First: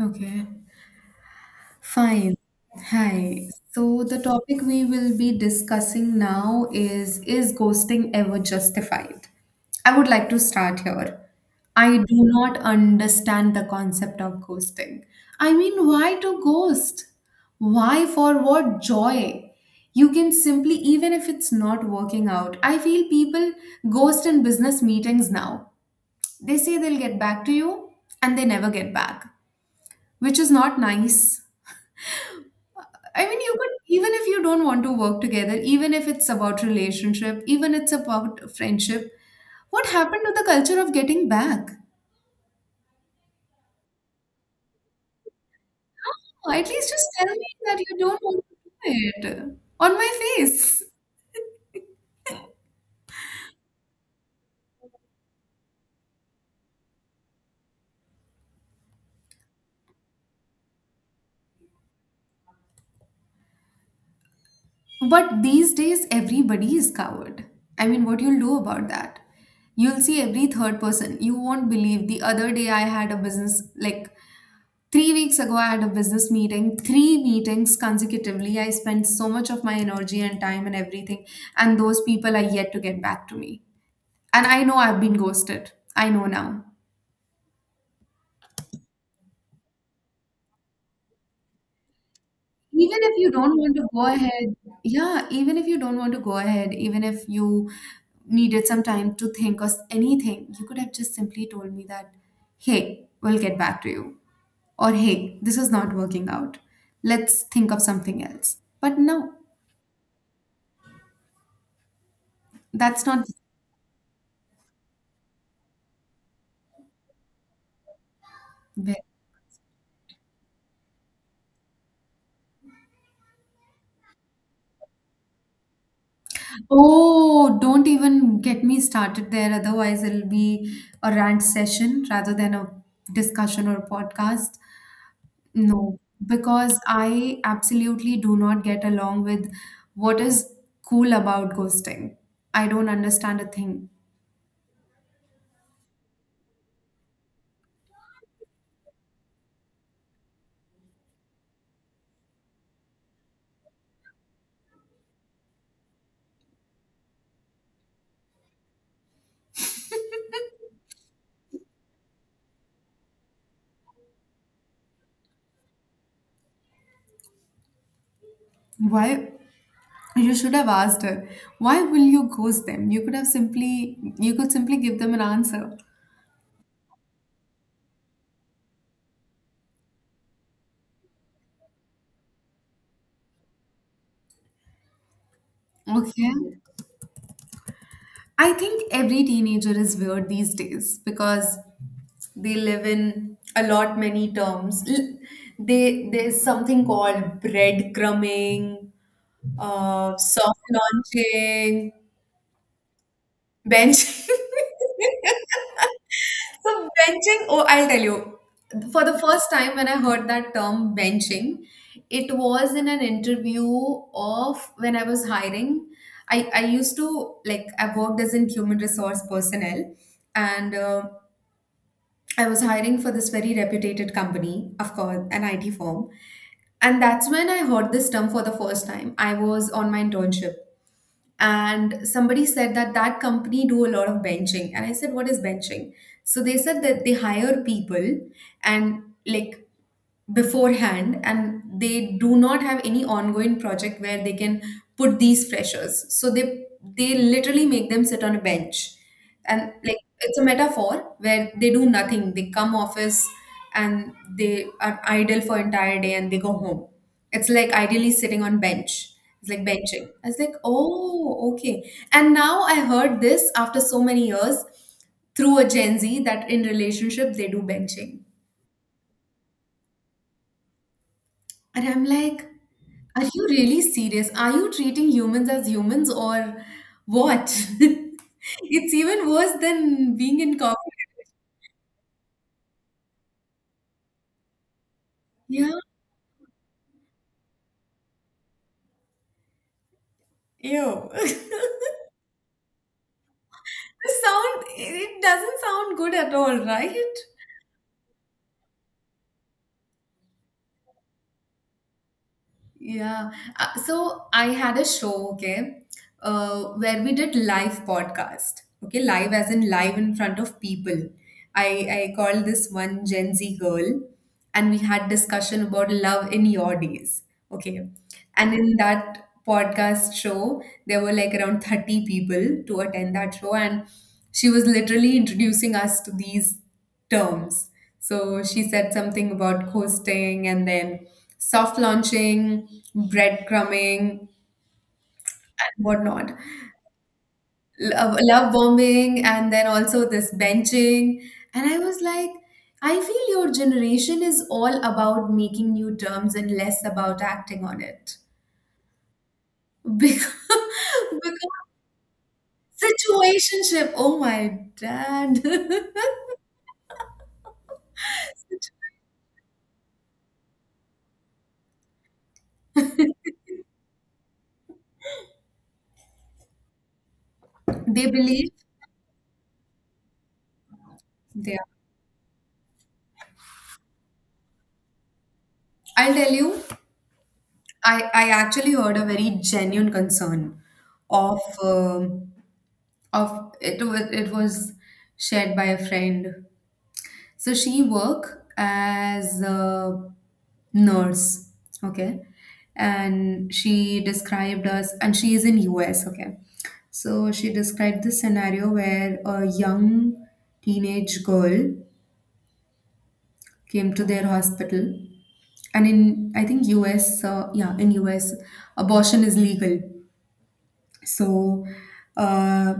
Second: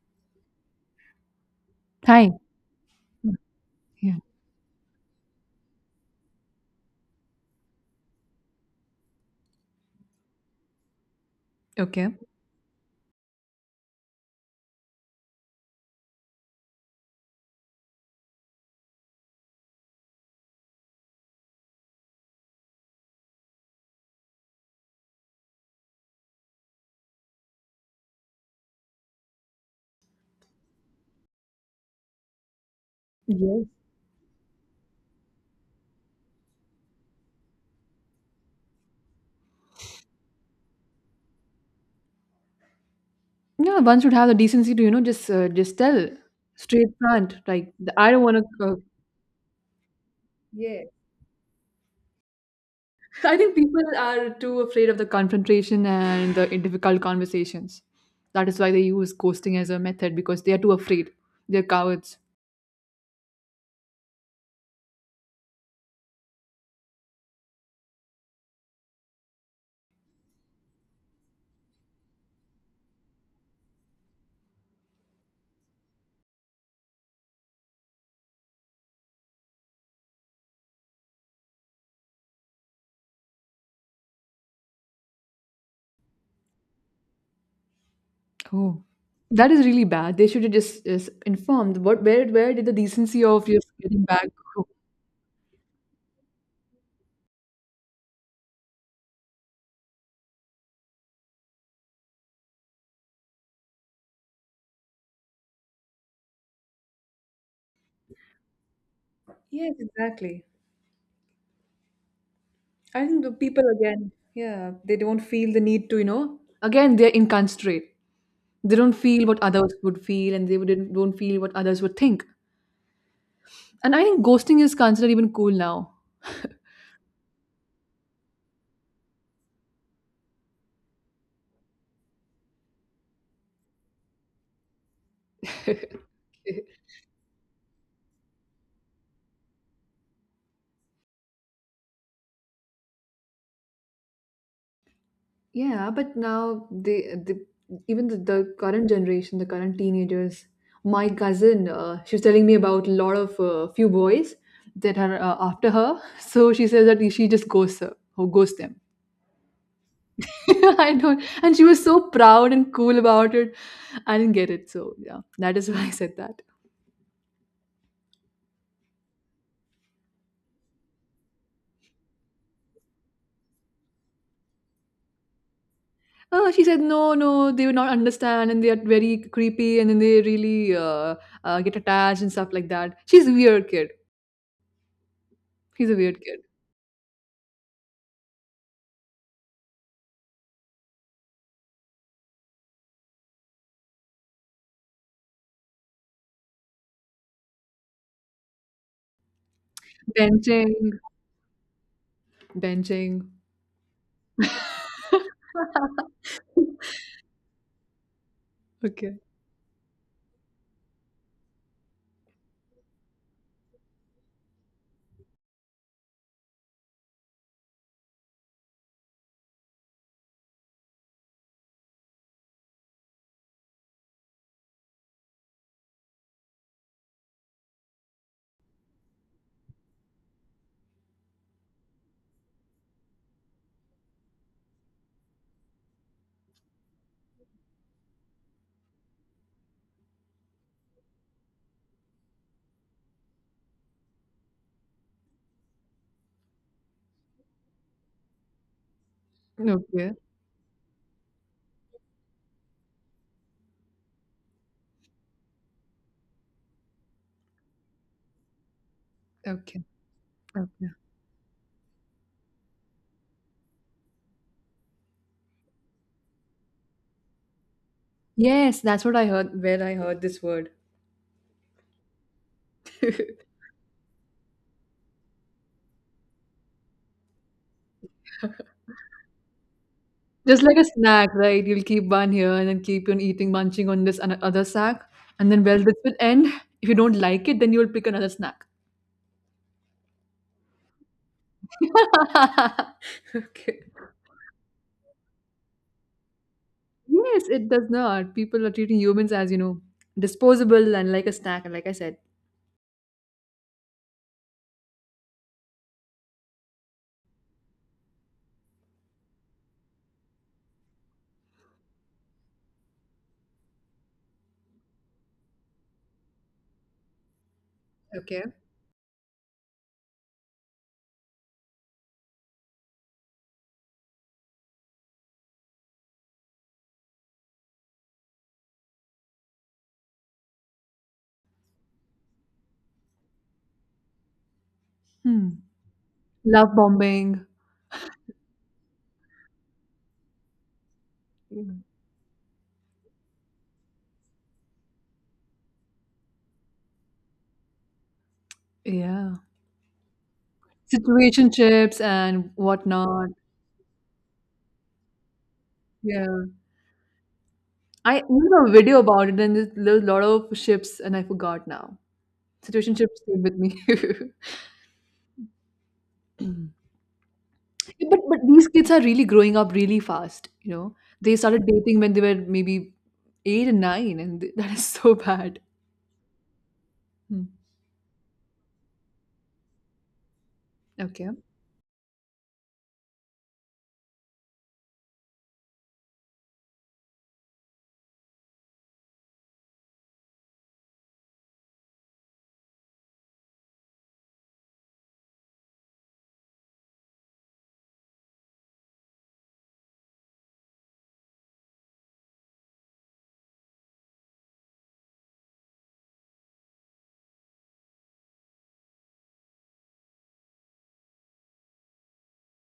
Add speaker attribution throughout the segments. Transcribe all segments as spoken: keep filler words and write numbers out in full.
Speaker 1: Okay,
Speaker 2: Hi.
Speaker 1: fine. Hi. So
Speaker 2: Yeah.
Speaker 1: the topic we will be discussing now is is ghosting ever justified? I would like to start here. I do
Speaker 2: Okay.
Speaker 1: not understand the concept of ghosting. I mean, why to ghost? Why for what joy? You can simply, even if it's not working out, I feel people ghost in business meetings now. They say they'll get back to you and they never get back, which is not nice. I mean, you
Speaker 2: Yes.
Speaker 1: could, even if you don't want to work together, even if it's about relationship, even it's about friendship. What happened to the culture of getting back?
Speaker 2: No, one should have the decency to, you know, just uh, just tell
Speaker 1: Oh, at least
Speaker 2: straight
Speaker 1: just tell
Speaker 2: front.
Speaker 1: me
Speaker 2: Like,
Speaker 1: that you
Speaker 2: the, I
Speaker 1: don't
Speaker 2: don't want
Speaker 1: want
Speaker 2: to. Uh,
Speaker 1: to do it on my face.
Speaker 2: yeah. I think people are too afraid of the confrontation and the difficult conversations. That is why they use ghosting as a method because they are too afraid. They're cowards.
Speaker 1: But these days, everybody is coward. I mean, what you'll do about that? You'll see every third person. You won't believe. The other day, I had a business like. Three weeks ago, I had a business meeting, three meetings consecutively. I spent so much of my energy and time and everything, and those people are yet to get back to me. And I know I've been ghosted. I know now.
Speaker 2: Oh, that is really bad. They should have just, just informed. What, where, where did the
Speaker 1: Even if
Speaker 2: decency
Speaker 1: you
Speaker 2: of
Speaker 1: don't
Speaker 2: just
Speaker 1: want to
Speaker 2: getting
Speaker 1: go
Speaker 2: back?
Speaker 1: ahead, yeah, even if you don't want to go ahead, even if you needed some time to think or s- anything, you could have just simply told me that, hey, we'll get back to you. Or hey, this is not working out. Let's think of something else. But no,
Speaker 2: Yes, exactly. I
Speaker 1: that's
Speaker 2: think
Speaker 1: not.
Speaker 2: the people, again, yeah, they don't feel the need to, you know, again, they're inconsiderate. They don't feel what others would feel and they wouldn't, don't feel what others would think. And I think ghosting is considered even cool now.
Speaker 1: Oh, don't even get me started there. Otherwise, it'll be a rant session rather than a discussion or a podcast. No, because I absolutely do not get along with what is cool about ghosting. I don't understand a thing.
Speaker 2: Yeah, but now they, they even the, the current generation, the current teenagers, my cousin, uh, she was telling me about a lot of uh, few boys that are uh, after her. So she says that she just ghosts her, or ghosts them. I don't. And she was so proud and cool about it. I didn't get it. So, yeah, that is why I said that.
Speaker 1: Why? You should have asked her, why will you ghost them? You could have simply, you could simply give them an answer.
Speaker 2: Oh, she said, no, no, they would not understand and they are very creepy and then they really uh, uh, get attached and stuff like that. She's a weird kid. She's a weird
Speaker 1: Okay.
Speaker 2: kid.
Speaker 1: I think every teenager is weird these days because they live in a lot many terms. L- They there's something called breadcrumbing, uh, soft
Speaker 2: Benching,
Speaker 1: launching,
Speaker 2: benching.
Speaker 1: bench. So benching, oh, I'll tell you. For
Speaker 2: Okay.
Speaker 1: the first time when I heard that term benching, it was in an interview of when I was hiring. I, I used to like I worked as in human resource personnel and uh, I was hiring for this very reputed company, of course, an I T firm. And that's when I heard this term for the first time. I was on my internship and somebody said that that company do a lot of benching and I said what is benching, so they said that they hire people and like beforehand and they do not have any ongoing project where they can put these freshers. So they they literally make them sit on a bench, and like
Speaker 2: Okay.
Speaker 1: it's a metaphor where they do nothing, they come office and they are idle for entire day and they go home. It's like ideally sitting on bench, it's like
Speaker 2: Okay.
Speaker 1: benching. I was like,
Speaker 2: Okay.
Speaker 1: oh okay. And now I heard this after so many years through a Gen Z that in relationship they do benching.
Speaker 2: Yes, that's what I heard, where I heard this word.
Speaker 1: And I'm like, are you really serious? Are you treating humans as humans or what? It's even worse than being in
Speaker 2: Just like
Speaker 1: corporate.
Speaker 2: a snack, right? You'll keep one here and then keep on eating, munching on this ano- other snack, and then
Speaker 1: Yeah.
Speaker 2: well, this will end. If you don't like it, then you'll pick another snack.
Speaker 1: Ew.
Speaker 2: Okay.
Speaker 1: The sound, it doesn't sound good at all, right?
Speaker 2: Yes, it does not. People are treating humans, as you know disposable and like a snack, like I said.
Speaker 1: Yeah. Uh, so I had a show, okay, uh, where we did live podcast. Okay, live as in live in front of people. I I called this one Gen Z girl, and we had discussion about love in your days. Okay,
Speaker 2: Okay.
Speaker 1: and in that podcast show, there were like around thirty people to attend that show, and she was literally introducing us to these terms. So she said something about ghosting and then soft launching, breadcrumbing,
Speaker 2: Hmm.
Speaker 1: and whatnot,
Speaker 2: Love bombing,
Speaker 1: love, love bombing, and then also this benching. And I
Speaker 2: mm,
Speaker 1: was like, I feel your generation is all about making new terms and less about acting on it.
Speaker 2: yeah,
Speaker 1: Because, because
Speaker 2: situationships and whatnot.
Speaker 1: situationship, oh my dad.
Speaker 2: Yeah, I even a video about it, and there's a lot of ships, and I forgot now. Situationships stayed with me. Yeah,
Speaker 1: They
Speaker 2: but but
Speaker 1: believe,
Speaker 2: these kids are really growing up really fast, you know. They
Speaker 1: yeah.
Speaker 2: started dating when they were maybe eight and nine, and th- that is so bad.
Speaker 1: I'll tell you.
Speaker 2: Hmm.
Speaker 1: I, I actually heard a very genuine concern
Speaker 2: Okay.
Speaker 1: of um, of it was it was shared by a friend. So she work as a nurse, okay, and she described us, and she is in U S, okay. So she described this scenario where a young teenage girl came to their hospital, and in I think U S, uh, yeah, in U S, abortion is legal. So uh,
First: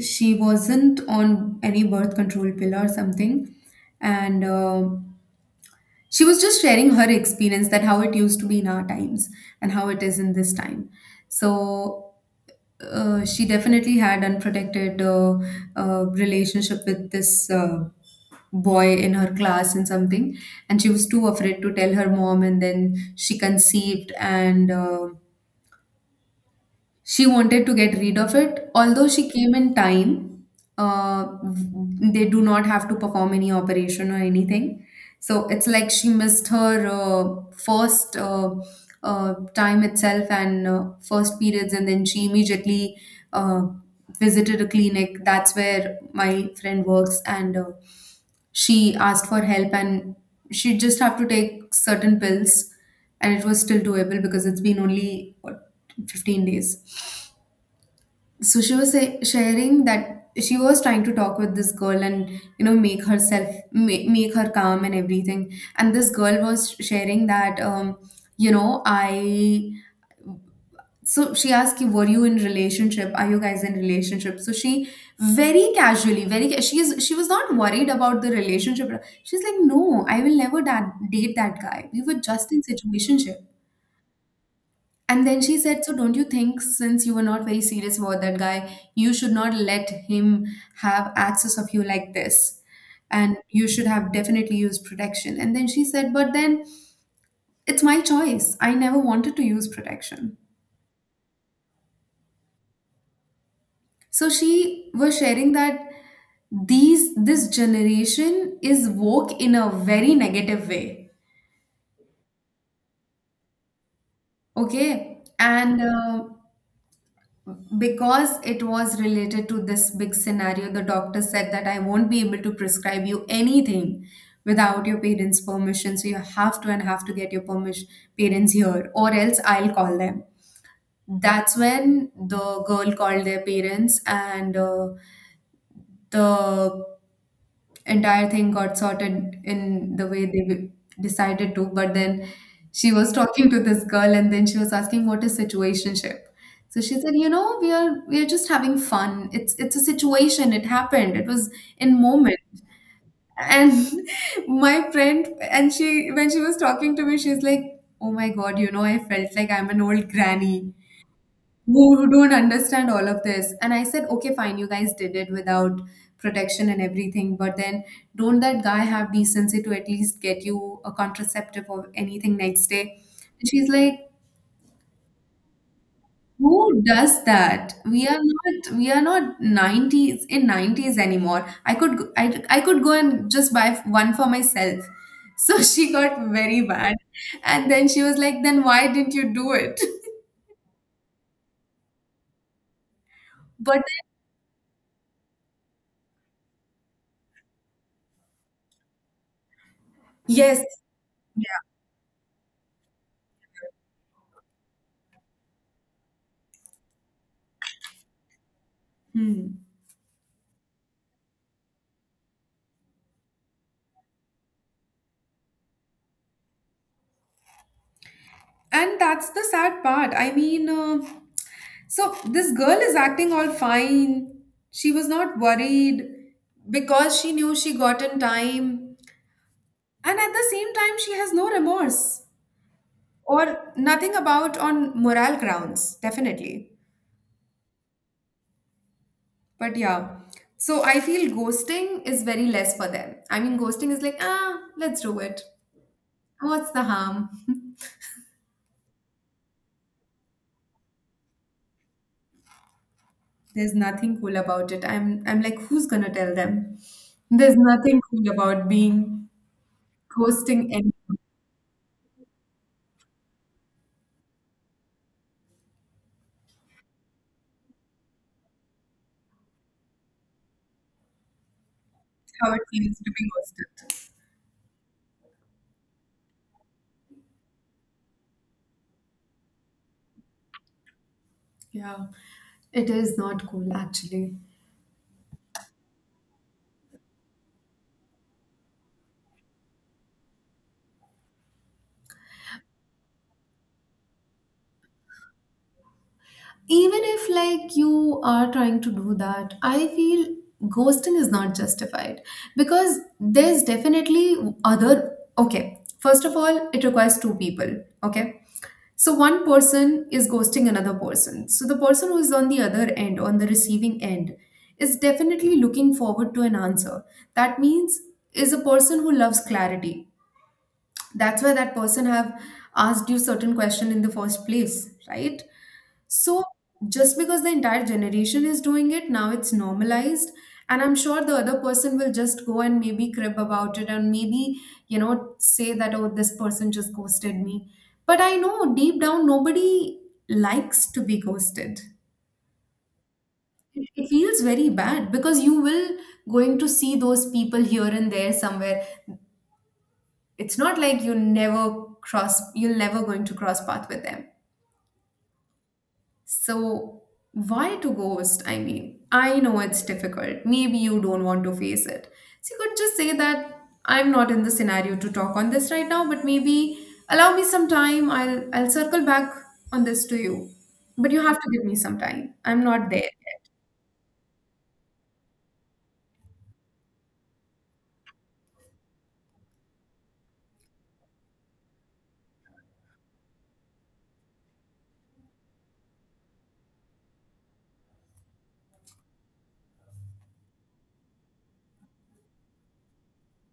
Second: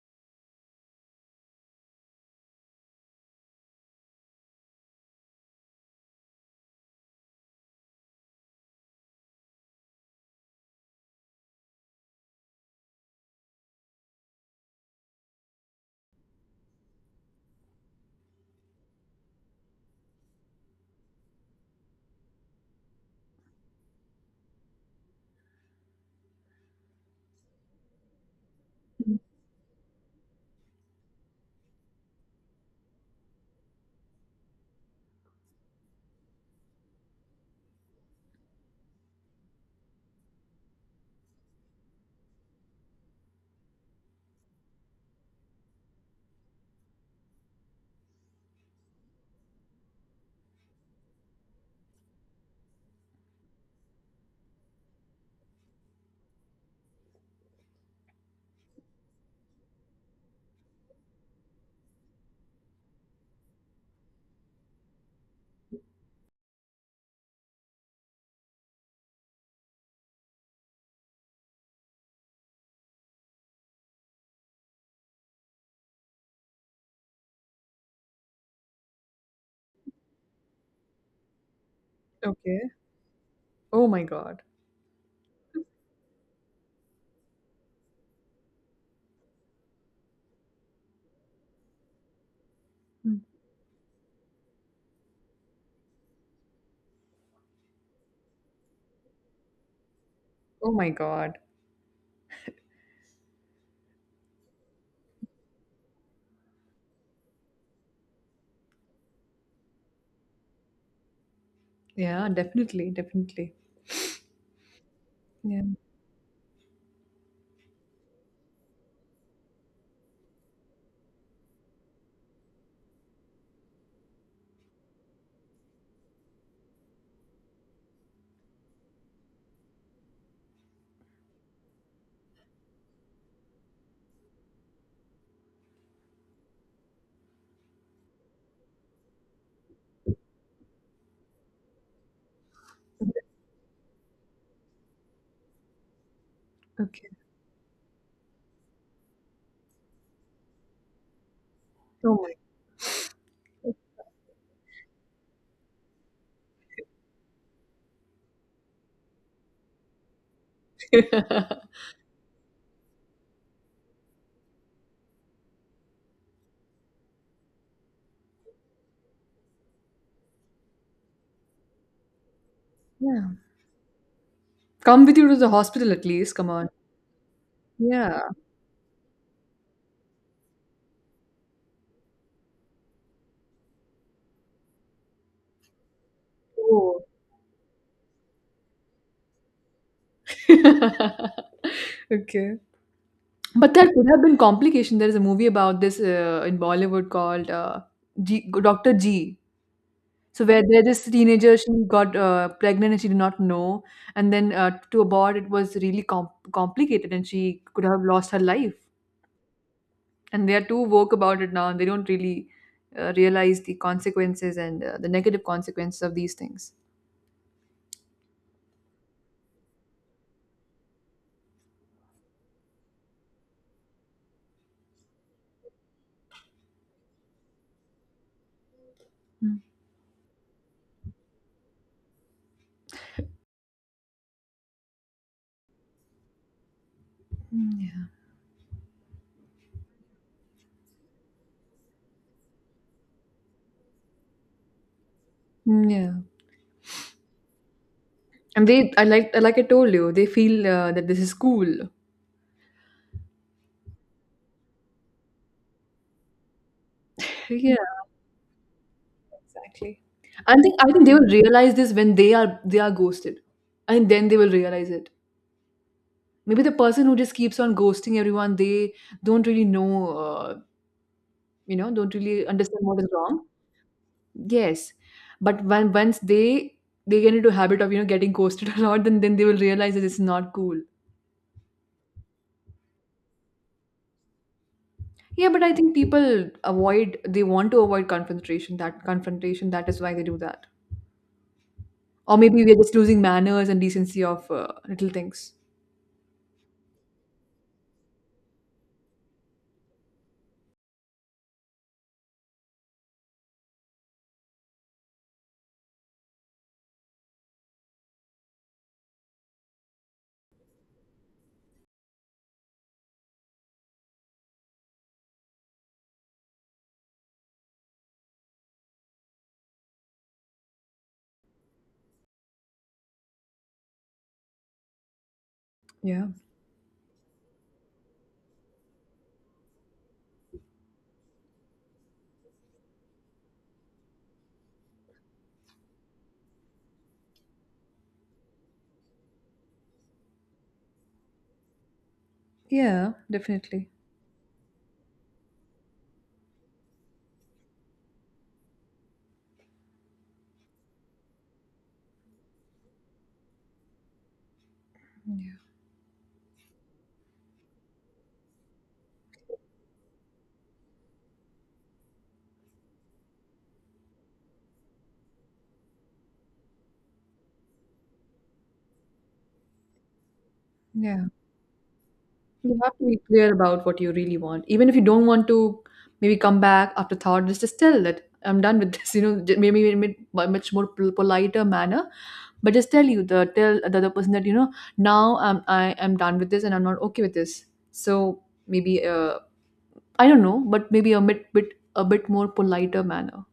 Speaker 1: she wasn't on any birth control pill or something. And uh, she was just sharing her experience that how it used to be in our times and how it is in this time. So uh, she definitely had unprotected uh, uh, relationship with this uh, boy in her class and something. And she was too afraid to tell her mom. And then she conceived and uh, she wanted to get rid of it, although
Speaker 2: Hmm.
Speaker 1: she came in time. Uh, they do not have to perform any operation or anything. So it's like she missed her uh, first uh, uh, time itself and uh, first periods, and then she immediately uh, visited a clinic. That's where my friend works, and uh, she asked for help, and she just have to take certain pills, and it was still doable because it's been only what, fifteen days. So she was say, sharing that she was trying to talk with this girl and you know make herself make, make her calm and everything. And this girl was sharing that um you know i, so she asked, you were you in relationship, are you guys in relationship? So she very casually very ca- she is she was not worried about the relationship, she's like no, I will never da- date that guy, we were just in
Speaker 2: Okay.
Speaker 1: situationship.
Speaker 2: Oh my God.
Speaker 1: And then she said, so don't you think, since you were not very serious about that guy, you should not let him have access of you like this?
Speaker 2: Hmm.
Speaker 1: And you should have definitely used protection. And then she said, but then it's my choice. I never wanted to use protection.
Speaker 2: Oh my God.
Speaker 1: So she was sharing that these this generation is woke in a very negative way,
Speaker 2: Yeah, definitely, definitely.
Speaker 1: okay,
Speaker 2: Yeah.
Speaker 1: and uh, because it was related to this big scenario, the doctor said that I won't be able to prescribe you anything without your parents' permission. So you have to and have to get your permission, parents here, or else I'll call them. That's when the girl called their parents, and uh, the entire thing got sorted in the way they w- decided to. But then she was talking to this girl, and then she was asking, "What is situationship?" So she
Speaker 2: Okay.
Speaker 1: said, "You know, we are we are just having fun. It's it's a situation. It happened. It was in
Speaker 2: Oh my
Speaker 1: moment." And my friend, and she when she was talking to me, she's like, "Oh my God, you know, I felt like I'm an old granny."
Speaker 2: God.
Speaker 1: Who don't understand all of this. And I said, okay, fine, you guys did it without protection and everything, but then don't that guy have decency to at least get you a contraceptive or anything next day?
Speaker 2: Yeah.
Speaker 1: And she's like,
Speaker 2: Come with you to the hospital at least. Come on.
Speaker 1: who does that? We are
Speaker 2: Yeah.
Speaker 1: not we are not nineties in nineties anymore. I could go- I, I could go and just buy one for myself. So she got very mad.
Speaker 2: Oh.
Speaker 1: And then she was like, then why didn't you do it?
Speaker 2: Okay. But
Speaker 1: But
Speaker 2: there could have been complication. There is a movie about this, uh, in Bollywood, called uh, G- doctor G. So
Speaker 1: yes.
Speaker 2: where there this teenager, she got uh, pregnant and she did not know, and then uh, to abort it was really com- complicated, and she could have lost her life.
Speaker 1: Hmm.
Speaker 2: And they are too woke about it now, and they don't really uh, realize the consequences and uh, the negative consequences of these things.
Speaker 1: And that's the sad part. I mean, uh, so this girl is acting all fine. She was not worried because she knew she got in time.
Speaker 2: Mm.
Speaker 1: And at the same time, she has no remorse or nothing about on moral grounds, definitely.
Speaker 2: Mm, yeah.
Speaker 1: But yeah, so I feel ghosting is very less for them. I mean, ghosting is like, ah, let's do it.
Speaker 2: Mm, yeah.
Speaker 1: What's the harm?
Speaker 2: And they, I, like, like I told you, they feel uh, that this is cool.
Speaker 1: There's nothing cool about it. I'm I'm like, who's gonna tell them? There's
Speaker 2: Yeah,
Speaker 1: nothing cool about being
Speaker 2: exactly. I
Speaker 1: ghosting.
Speaker 2: think I think they
Speaker 1: Anyone.
Speaker 2: will realize this when they are they are ghosted, I think then they will realize it. Maybe the person who just keeps on ghosting everyone, they don't really know uh, you know don't
Speaker 1: It's
Speaker 2: really
Speaker 1: how it
Speaker 2: understand
Speaker 1: feels
Speaker 2: what is
Speaker 1: to be
Speaker 2: wrong.
Speaker 1: ghosted.
Speaker 2: Yes, but when once they they get into habit of you know getting ghosted a lot, then then they will realize that it's not cool.
Speaker 1: Yeah, it is not cool actually.
Speaker 2: Yeah, but I think people avoid they want to avoid confrontation, that confrontation, that is why they do that. Or maybe we're just losing manners and decency of uh, little things.
Speaker 1: Even if like you are trying to do that, I feel ghosting is not justified because there's definitely other. Okay, first of all, it requires two people. Okay, so one person is ghosting another person. So the person who is on the other end, on the receiving end, is definitely looking forward to an answer. That means is a person who loves clarity. That's why that person have asked you certain question in the first place, right?
Speaker 2: Yeah,
Speaker 1: So just because the entire generation is doing it, now it's normalized. And I'm sure the other person will just go and maybe crib about it and maybe, you know, say that, oh, this person just ghosted me. But I know deep down, nobody likes to be ghosted.
Speaker 2: yeah,
Speaker 1: It
Speaker 2: definitely.
Speaker 1: it feels very bad because you will going to see those people here and there somewhere. It's not like you never cross, you're never going to cross path with them.
Speaker 2: Yeah,
Speaker 1: So, why to ghost? I mean, I know it's difficult. Maybe you don't want to face it. So, you could just say that I'm not in the scenario to talk on this right now, but maybe allow me some time. I'll I'll circle back on this to you. But you
Speaker 2: yeah.
Speaker 1: have to give me some time. I'm
Speaker 2: You
Speaker 1: not
Speaker 2: have to
Speaker 1: there.
Speaker 2: be clear about what you really want. Even if you don't want to, maybe come back after thought, just, just tell that I'm done with this, you know, j- maybe in a much more pol- politer manner. But just tell you the tell the other person that, you know, now I'm I am done with this and I'm not okay with this. So maybe uh I don't know, but maybe a bit bit a bit more politer manner.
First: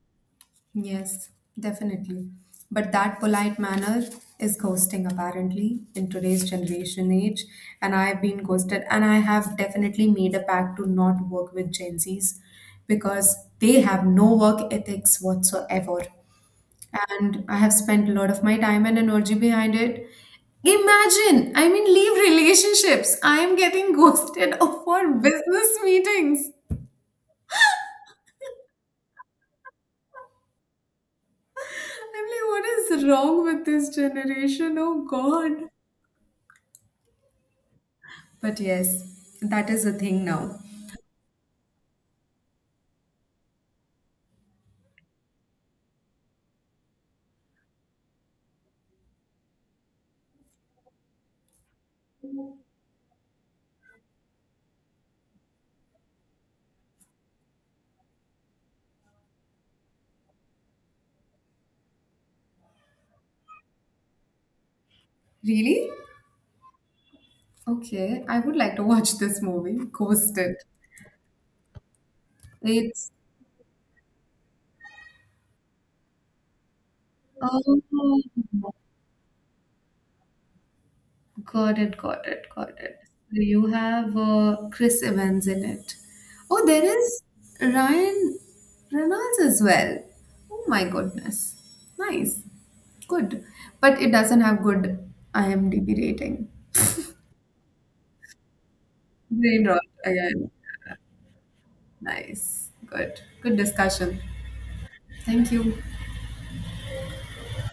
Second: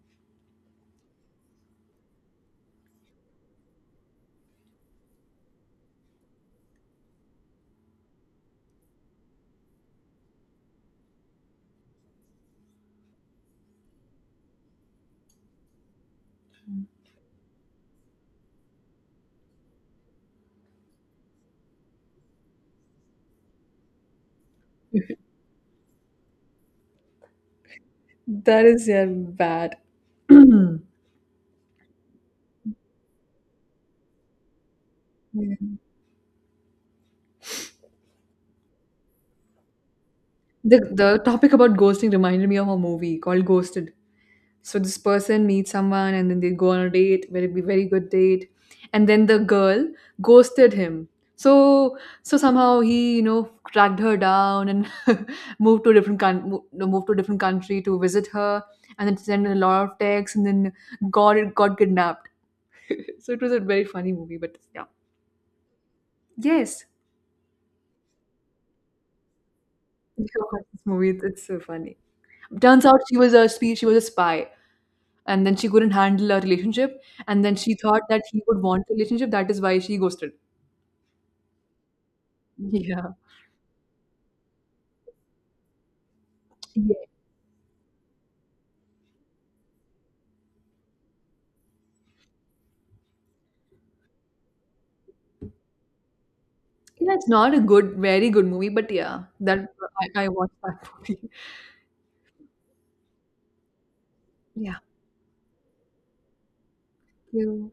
Speaker 1: Yes, definitely. But that polite manner is ghosting, apparently, in today's generation age. And I've been ghosted, and I have definitely made a pact to not work with Gen Zs because they have no work ethics whatsoever. And I have spent a lot of my time and energy behind it. Imagine, I mean, leave relationships. I am getting ghosted for business meetings.
Speaker 2: That is, yeah, bad.
Speaker 1: I'm like, what is wrong with this generation? Oh
Speaker 2: Yeah.
Speaker 1: God. But yes, that is a thing now.
Speaker 2: the the topic about ghosting reminded me of a movie called Ghosted. So this person meets someone and then they go on a date, very be very good date, and then the girl ghosted him. So, so somehow he you know tracked her down and moved to a different con- mo- no, moved to a different country to visit her, and then sent a lot of texts, and then got got kidnapped. So it was a very funny movie, but yeah.
Speaker 1: Really?
Speaker 2: Yes,
Speaker 1: Okay, I would like to watch this movie, Ghosted.
Speaker 2: this movie, it's so funny. Turns out
Speaker 1: It's
Speaker 2: she was a spe- she was a spy, and then she couldn't handle a relationship, and then she thought
Speaker 1: oh,
Speaker 2: that he would want a relationship, that is why she ghosted.
Speaker 1: got it, got it, got it.
Speaker 2: Yeah.
Speaker 1: So you have uh, Chris Evans in it. Oh, there
Speaker 2: Yeah.
Speaker 1: is Ryan Reynolds as well. Oh my goodness, nice, good. But it doesn't have good I M D b rating.
Speaker 2: Yeah, it's not a good very good movie, but yeah,
Speaker 1: Brain
Speaker 2: that
Speaker 1: rot
Speaker 2: I I
Speaker 1: again.
Speaker 2: watched that movie.
Speaker 1: Nice, good, good discussion.
Speaker 2: Yeah.
Speaker 1: Thank you.
Speaker 2: You